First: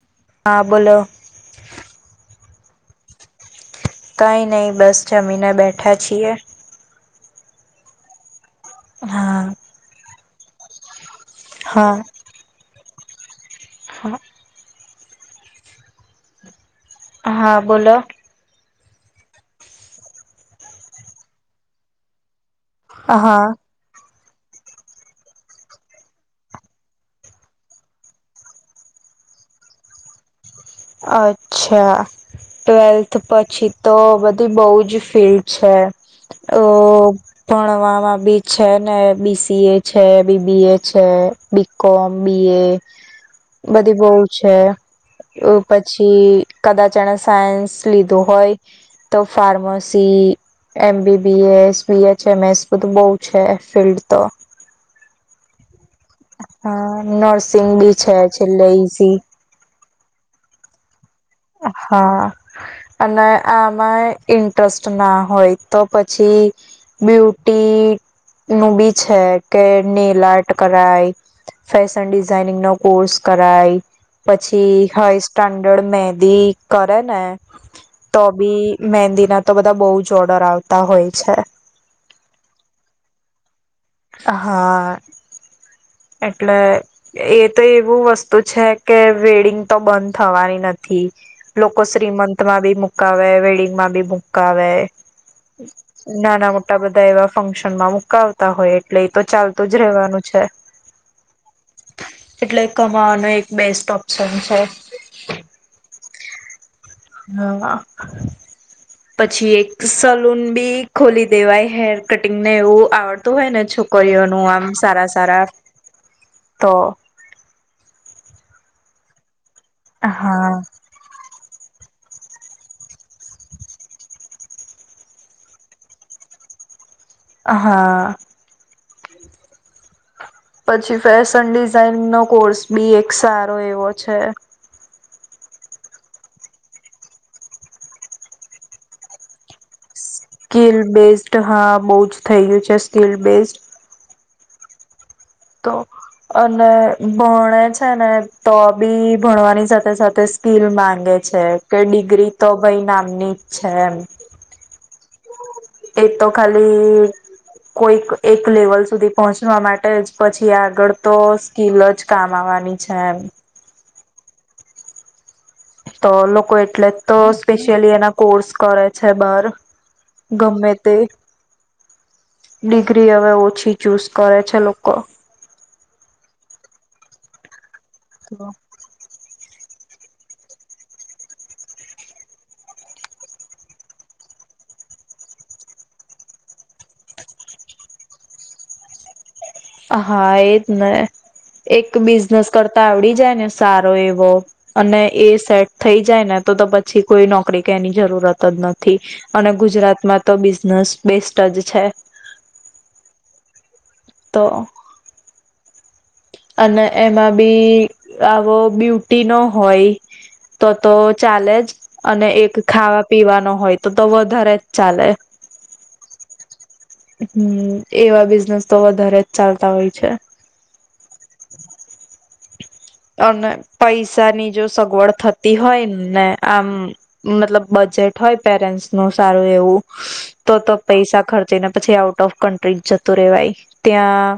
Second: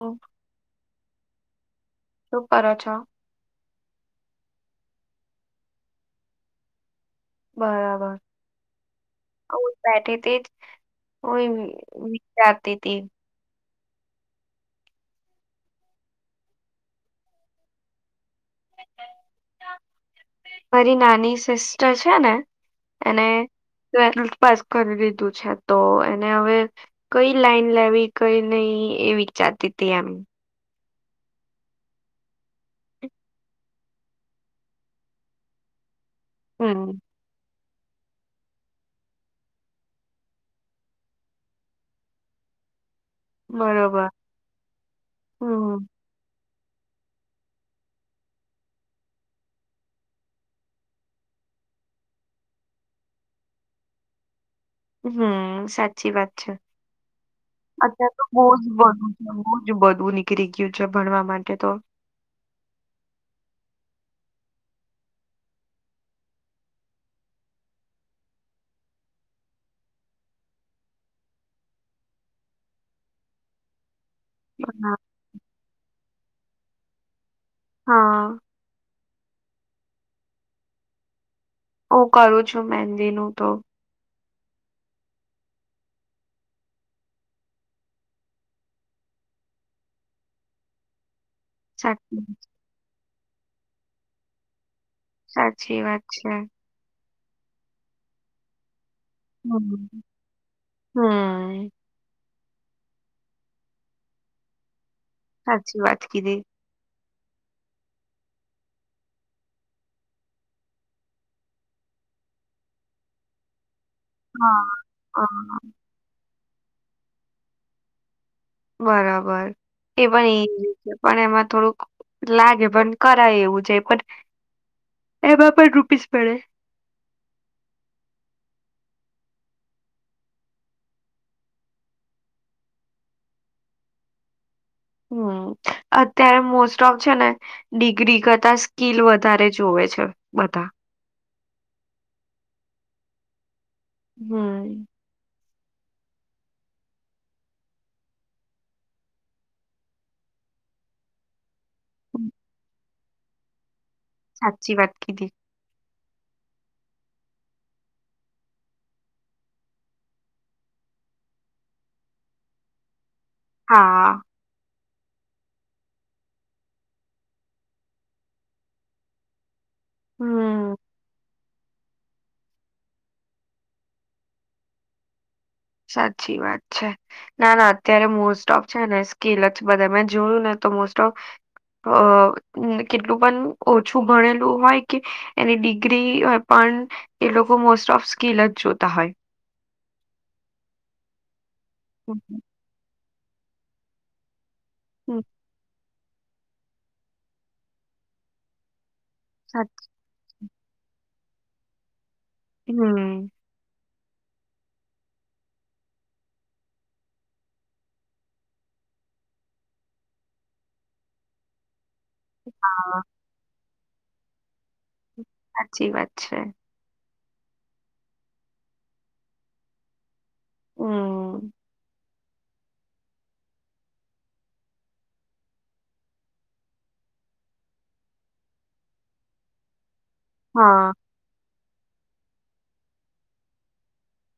હમ, હા બોલો. શું કરો છો? કઈ નઈ બસ જમીને બેઠા છીએ. બરાબર. હા ઓ બેઠીતી ઓય ઈ જાતી તી. હા. હા બોલો. [inaudible] મારી નાની સિસ્ટર છે ને એને હા ટ્વેલ્થ પાસ કરી લીધું છે તો એને હવે કઈ લાઈન લેવી, કઈ નહી એ વિચારતી તી એમ. અચ્છા, ટ્વેલ્થ પછી તો બધી બઉ જ ફિલ્ડ છે. અ હમ્મ ભણવામાં બી છે ને બી સી એ છે, બી બી એ છે, બી કોમ, બી એ. બધી બરોબર બવ છે. એવું હમ્મ પછી ઈ કદાચ એણે સાયન્સ લીધું હોય, તો pharmacy M B B S, B H M S બધું બઉ છે ફિલ્ડ તો. હમ્મ સા સાચી વાત છે હા નર્સિંગ બી છે અત્યારે તો બોજ છેલ્લે બધું ઈઝી બો જ બધું નીકળી ગયું છે ભણવા માટે તો. હા અને આમાં ઇન્ટરેસ્ટ ના હોય તો પછી બ્યુટી નું બી છે. કે નેલ આર્ટ કરાય, ફેશન ડિઝઇનિંગ નો કોર્સ કરાય પછી હા હ સ્ટાન્ડર્ડ મેજ [unintelligible] કરેને તો હા, બી મેંદી ના તો બધા બઉુ જ ઓર્ડર આવતા હોય છે. હું કરું છું, મહેંદીનું તો હા. એટલે એ તો એવું વસ્તુ છે કે, વેડિંગ તો બંધ થવાની નથી. લોકો સાચું. શ્રીમંત માં બી મુકાવે, વેડિંગ માં બી મુકાવે સાચી વાત છે. ના ના મોટા બધા એવા ફંક્શન માં મુકાવતા હોય એટલે એ તો ચાલતું જ રેવાનું છે. હમ્મ એટલે કમાવાનો એક બેસ્ટ ઓપ્શન છે. સાચી વાત કીધી. હા પછી એક સલુન બી ખોલી દેવાય હેર કટિંગ ને એવું આવડતું હોય ને છોક કરી ઓનું આમ હા. સારા સારા. હા તો. બરાબર. એ હા. પણ ઇ પણ એમાં થોડુંક લાગે પણ કરાય એવું જે પણ એમાં પણ રૂપીસ પડે. હા. પછી ફેશન ડિઝઇન નો કોર્સ બી એક સારો એવો છે. હમ્મ, અત્યારે મોસ્ટ ઓફ છે ને, ડિગ્રી કરતા સ્કીિલ વધારે જોવે છે. બધા કીલ બેસ તો હા બહુજ થઈ ગયું છે સ્કીલ બેઝડ. હમ્મ. તો અને ભણે છે ને, તો બી ભણવાની સાથે સાથે સ્કીલ માંગે છે. કે ડિગ્રી તો ભાઈ નામ ની છે એમ. સાચી વાત કીધી. એ તો ખાલી કોઈક એક લેવલ સુધી પહોંચવા માટે જ પછી આગળ તો સ્કીલ જ કામ આવવાની છે એમ. હા. તો લોકો એટલે જ તો સ્પેશિયલી એના કોર્સ કરે છે બાર. ગમે હમ તે. ડિગ્રી હવે ઓછી ચૂઝ કરે છે લોકો સાચી વાત છે ના ના ત્યારે મોસ્ટ ઓફ છે ને સ્કેલ જ બધા મેં જોયું ને તો મોસ્ટ ઓફ કેટલું પણ ઓછું ભણેલું હોય કે એની ડિગ્રી પણ એ લોકો મોસ્ટ ઓફ સ્કીિલ જ જોતા હોય હા એ જ ને એક બિઝનેસ કરતા આવડી જાને સારો એવો અને હમ એ સેટ થઈ જાય ને તો તો પછી કોઈ નોકરી કે એની જરૂરત જ નથી થી અને સાચી ગુજરાત માં તો બ નસ બેસ્ટ જ છે હમ તો અને એમાં બી આવો બ્યુટી ન હોય તો તો ચાલે જ અને એક હા, ખાવા પીવાનો હોય તો તો વધારે ચાલે સાચી વાત છે હમ એવા બિઝનેસ તો વધારે જ ચાલતા હોય છે હમ્મ. અને પૈસાની જો સગવડ થતી હોય ને આમ મતલબ બજેટ હોય પેરેન્ટ્સ નું સારું એવું તો તો હા પૈસા ખર જેને પછી આઉટ ઓફ કન્ટ્રી જતું રેવાય. ત્યાં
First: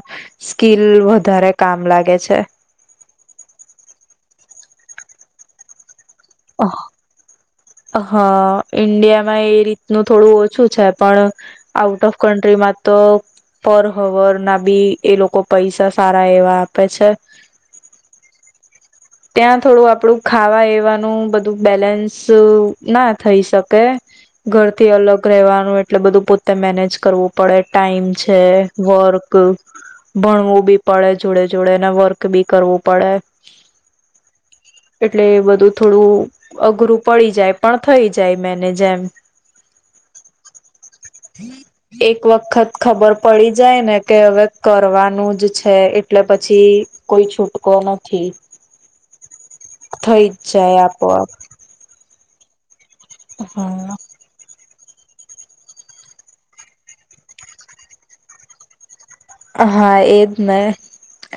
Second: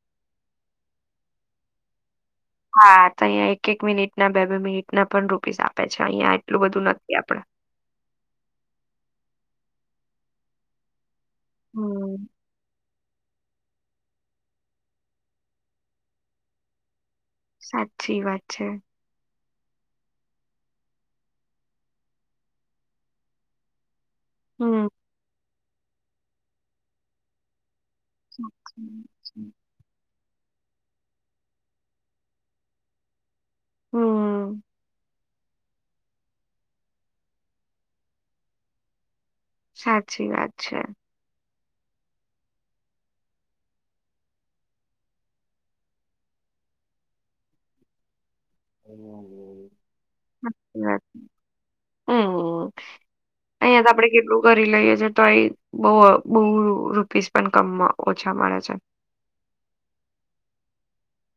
સ્કીલ વધારે કામ લાગે છે. હા, તો અહીંયા એક એક મિનિટ ના બે બે મિનિટ ના પણ રૂપીસ આપે અચ્છા અહિયાં એટલું બધું નથી આપડે. હા, ઈન્ડિયામાં એ રીતનું થોડું ઓછું છે પણ આઉટ ઓફ હમ કન્ટ્રીમાં તો પર હવર ના બી એ લોકો પૈસા સારા એવા આપે છે. સાચી વાત છે. ત્યાં થોડું આપડું ખાવા એવાનું બધું બેલેન્સ ના થઈ શકે. હમ ઘરથી અલગ રહેવા નું એટલે બધું પોતે મેનેજ કરવું પડે. ટાઈમ છે સાચી વાત વર્ક છે. ભણવું બી પડે જોડે જોડે ને વર્ક બી કરવું પડે. હમ એટલે બધું થોડું અઘરું પડી જાય પણ થઈ જાય મેનેજ એમ. સાચી વાત છે. એક વખત ખબર પડી જાય ને કે હવે કરવાનું જ છે એટલે પછી કોઈ છૂટકો નથી. થઈ જ જાય આપોઆપ. હમ અહિયાં તો હા આપડે કેટલું કરી લઈએ. તો એ બહુ રૂપીસ પણ કમ ઓછા મળે છે. હા એજ ને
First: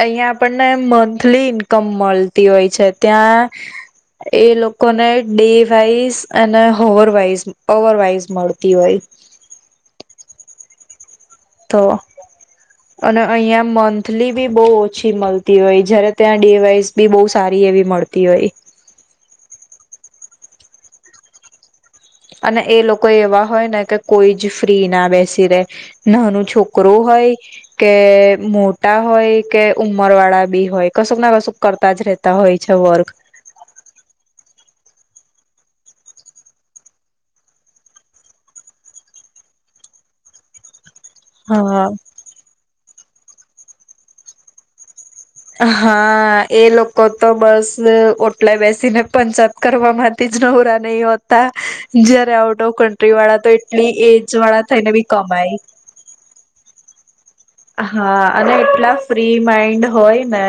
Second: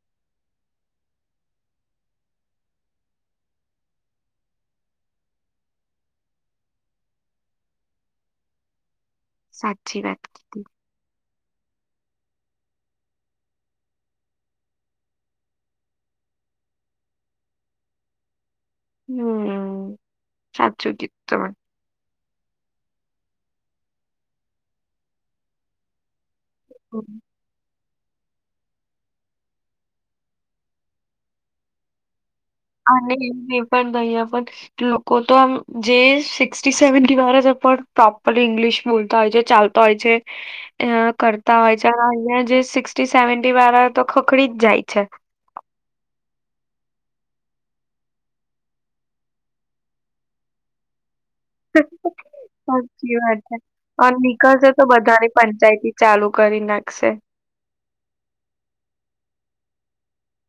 અહીયાં આપણને મંથલી ઇન્કમ મળતી હોય છે. ત્યાં એ લોકોને ડે વાઈઝ અને હોવરવાઈઝ અવરવાઈઝ મળતી હોય. સાચી વાત. તો અને અહીંયા મંથલી બી બહુ ઓછી મળતી હોય જયારે ત્યાં ડે વાઇસ બી બહુ સારી એવી મળતી હોય. હમ્મ, સાચું કીધું તમે. અને એ લોકો એવા હોય ને કે કોઈ જ ફ્રી ના બેસી રે. નાનું છોકરો હમ. હોય. કે મોટા હોય કે ઉમર વાળા બી હોય કશુંક ના કશુંક કરતા જ રે આ ને એ એ પણ [inaudible] કો તો આમ જે સિક્ટી સેવેન્ટી વાળા પ્રોપર ઇંગ્લિશ બોલતા હોય છે ચાલતા હોય છે. અ કરતા હોય હા જ્યારે અહિયાં જે સિક ટી સેવેન્ટી વાળા તો ખખડી જ જાય છે. હા એ લોકો તો બસ ઓટલાય બેસીને પંચાયત કરવા માંથી જ નવરા નહી હો સાચી વાત વાળા તો છે. એટલી અન એજ વાળા નીકળશે તો થઈને બી બધાને કમાય પંચાયતી ચાલુ કરી નાખશે. હા અને એટલા ફ્રી માઈન્ડ હોય ને.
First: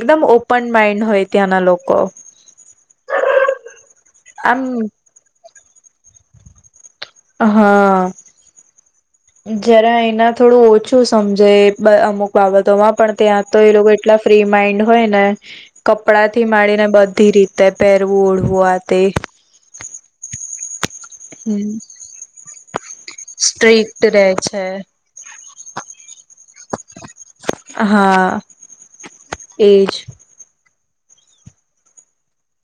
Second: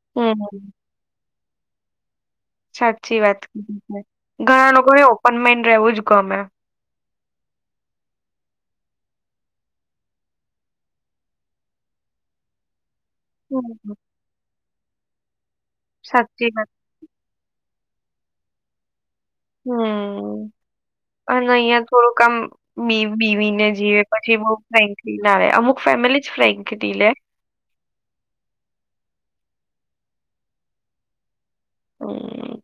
એકદમ હમ. ઓપન માઇન્ડ હોય. ત્યાંના લોકો. સાચી વાત [inaudible] આમ ઘણા લોકો એ ઓપન માઈન્ડ રહેવું જ ગમે. હા. જરા એના થોડું ઓછું સમજે એ અમુક બાબતોમાં. પણ ત્યાં તો એ લોકો હમ એટલા ફ્રી માઈન્ડ હોય ને કપડા થી સાચી વાત માંડીને બધી રીત તે પેરવું ઓઢવા તે હમ્મ. અને અહિયાં થોડું કામ બી બીવીને જીવે સ્ટ્રીક્ટ રે પછી બઉ છે ફ્રેન્કલી ના રે. એ અમુક ફેમિલી ફ્રેન્કલી લે. હા એજ. હમ્મ.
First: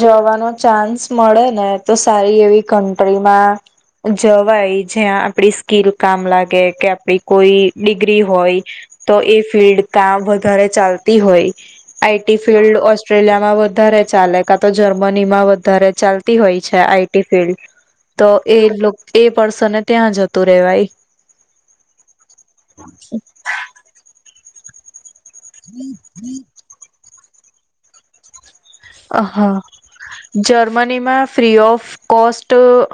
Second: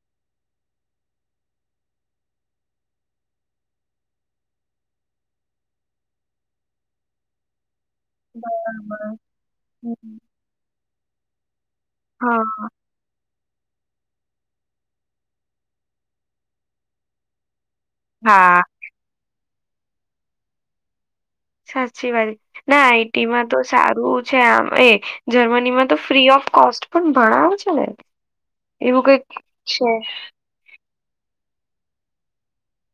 જવાનો ચાન્સ મળે ને તો સારી એવી કન્ટ્રીમાં જવાય જ્યાં આપડી સ્કીલ કામ લાગે કે, આપડી કોઈ ડિગ્રી હોય બરાબર તો એ ફિલ્ડ કા હમ વધારે ચાલ તી હોય. આઈ ટી હા ફિલ્ડ ઓસ્ટ્રેલિયા માં વધારે ચાલે કા તો જર્મની માં વધારે ચાલતી હોય છે આઈ ટી ફિલ્ડ. તો એ હા લોક એ પર્સન ને ત્યાં જતું રેવાય. સાચી વાત ના આઈ ટી માં તો સારું છે આમ એ જર્મની માં તો ફ્રી ઓફ કોસ્ટ પણ ભઆવ છે ને? એવું અ કઈક છે હા જર્મન નીમાં ફ્રી ઓફ કોસ્ટ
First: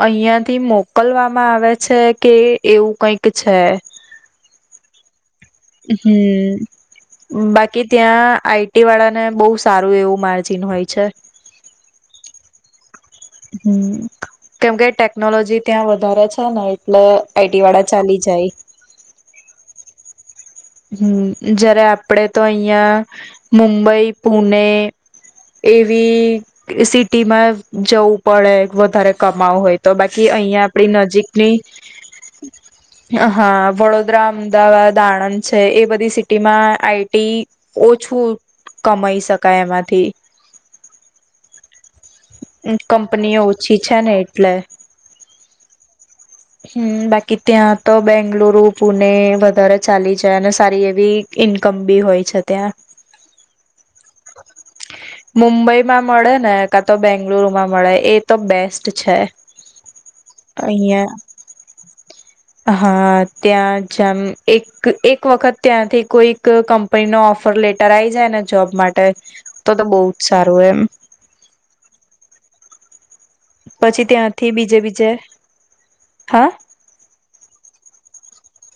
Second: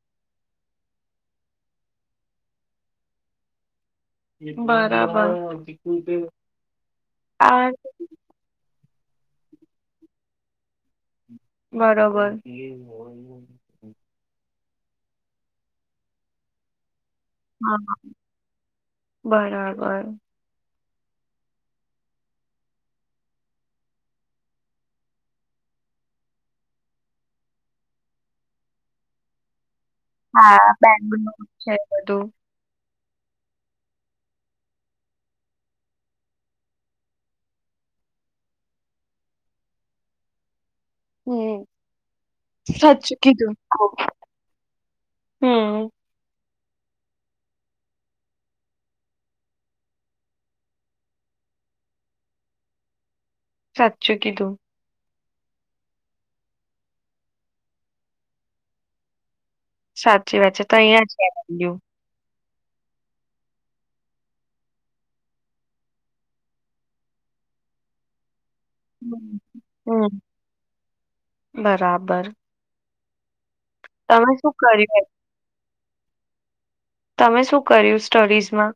અહંથી મોકલવામાં આવે છે કે એવું કંઈક છે. બરાબર. હમ્મ, આ બાકી ત્યાં આઈ ટી વાળા ને બહુ સારું એવું માર્જિન હોય છે. બરોબર. હમ્મ. કેમ કે ટેકનોલોજી ત્યાં વધારે છે ને એટલે આઈટી હા, વાળા ચાલી જાય. બરાબર. હમ્મ જયારે આપડે તો અહિયાં મુંબઈ, પુને એવી સિટીમાં જવું પડે વધારે કમાઉ હોય તો બાકી હા અહિયાં આપડી બેંગલુર નજીકની છે બધું. હા વડોદરા, અમદાવાદ, આણંદ છે એ બધી સિટીમાં આઈ ટી ઓછું કમાઈ શકાય એમાંથી. હમ્મ, સાચી કંપનીઓ કીધુ. ઓછી છે ને એટલે હમ્મ. હમ્મ, બાકી ત્યાં તો બેંગલુરુ, પુણે વધારે ચાલી જ છે અને સારી એવી ઇન્કમ બી હોય છે ત્યાં. સાચું કીધુ. મુંબઈમાં મળે ને કા તો બેંગલુરુમાં મળે એ તો બેસ્ટ છે. સાચી વાત છે. તો અહીયાં અહિયાં જ [inaudible] હા ત્યાં જમ એક એક વખત ત્યાંથી કોઈક કંપનીનો ઓફર લેટર આવી જાય ને જોબ માટે હમ. તો તો બવ જ હમ સારું એમ. બરાબર પછી તમે શું ત્યાંથી બીજે કર્યું બીજે હે? તમે શું કર્યું સ્ટડીઝમાં?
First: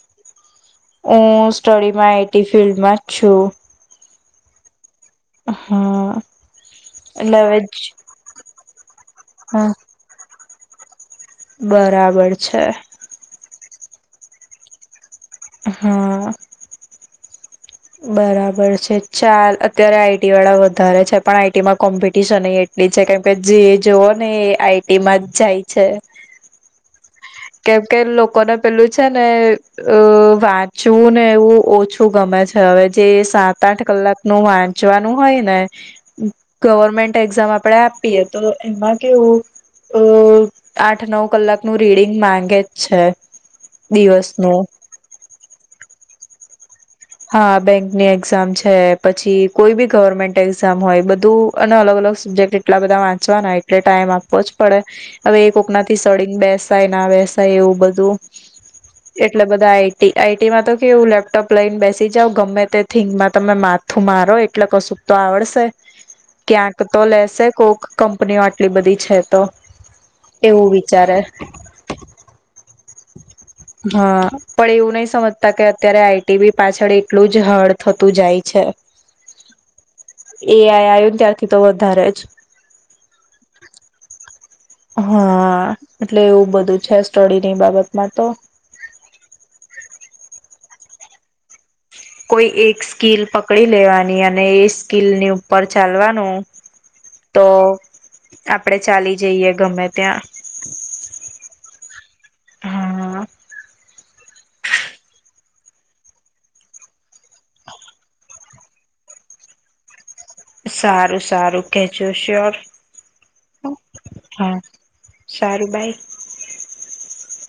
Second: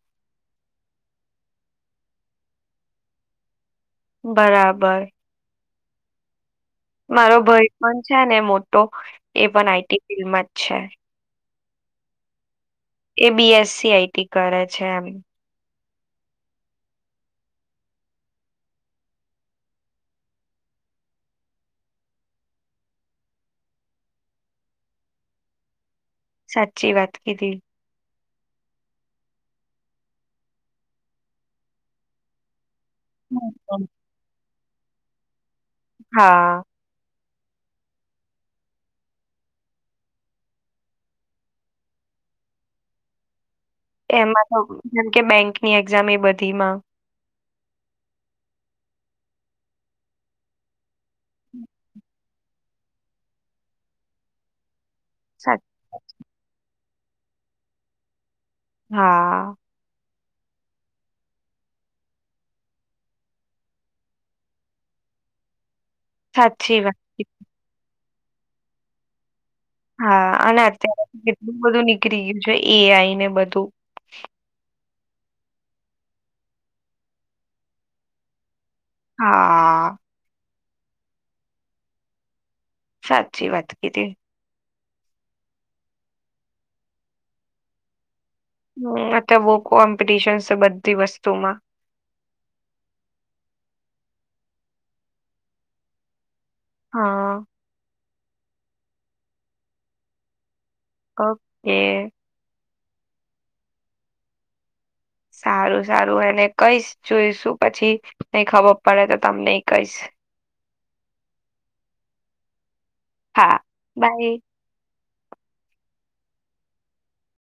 હું સ્ટડીમાં આઈ ટી ફિલ્ડમાં જ છું. બરાબર. હમ્મ. મારો ભય પણ છે ને મોટો એ પણ હા આઈ ટી ફિલ્ડમાં જ છે. બરાબર છે. એ B S C I T કરે છે એમ. હા. બરાબર છે. ચાલ અત્યારે આઈ ટી વાળા વધારે છે પણ આઈ ટી માં કોમ્પિટિશન એટલી છે કેમ કે જે જોઓને એ આઈ ટી માં જ જાય છે. સાચી વાત કીધી. કેમ કે લોક કોને પેલું છે ને અહ વાંચવું ને એવું ઓછું ગમે છે હવે. જે સાત આઠ હમ. કલાક નો વાન ચવાનું હોય ને હા ગવર્મેન્ટ એક્ઝામ આપડે આપીએ તો એમાં કેવું અહ આઠ નવ કલાકનું રીડિંગ માંગે જ છે એમાં તો દિવસનું જેમ કે બેંકની એક્ઝામ એ બ ધીમાં. હા, બેંકની એક્ઝામ છે પછી કોઈ બી ગવર્મેન્ટ એક્ઝામ હોય બ ધું અને અલગ અલગ સબ્જેક્ટ જેટલા બધા વાંચવાના એટલે ટાઈમ આપવો જ પડે. હવે એ સા કોકના થી સળિંગ બેસ વાય ના વેસાય એવું બધું. એટલે હા. બધા એક આઈ ટી માં તો કેવું લેપટોપ લઈને બેસ સી જાવ ગમે તે થીગમાં તમે માથું મારો એટલે કશું તો આવડશે. સાચી ક્યાંક વાત તો છે. લેસે કોક. કંપનીઓ આટલી બધી છે તો. હા અને એવું વિચારે અત્યારે કેટલું બધું નીકળી ગયું છે. એ હા પણ એવું નહી સમજતા કે અત્યારે આઈ ટી બી પાછળ એટલું જ હળ થતું જાય છે. હા. એ આઈ આયુ ને ત્યારથી તો વધારે જ. સાચી વાત કીધી હા એટલે એવું બધું છે સ્ટડીની બાબતમાં તો. હમ્મ આ તો બો કોમ્પિટિશન છે બધી વસ્તુમાં. કોઈ એક સ્કીલ પકડી લેવાની અને એ સ્કીલની ઉપર ચાલવાનું. હા. તો આપડે ચાલી જઈએ ગમે ત્યાં. કબ કે. હા. સારું સારું એને કઈશ જોઈશું પછી નઈ ખબર પડે તો તમને કહીશ. સારું સારું કેજો શ્યોર. હા, બાય. શારું બાય.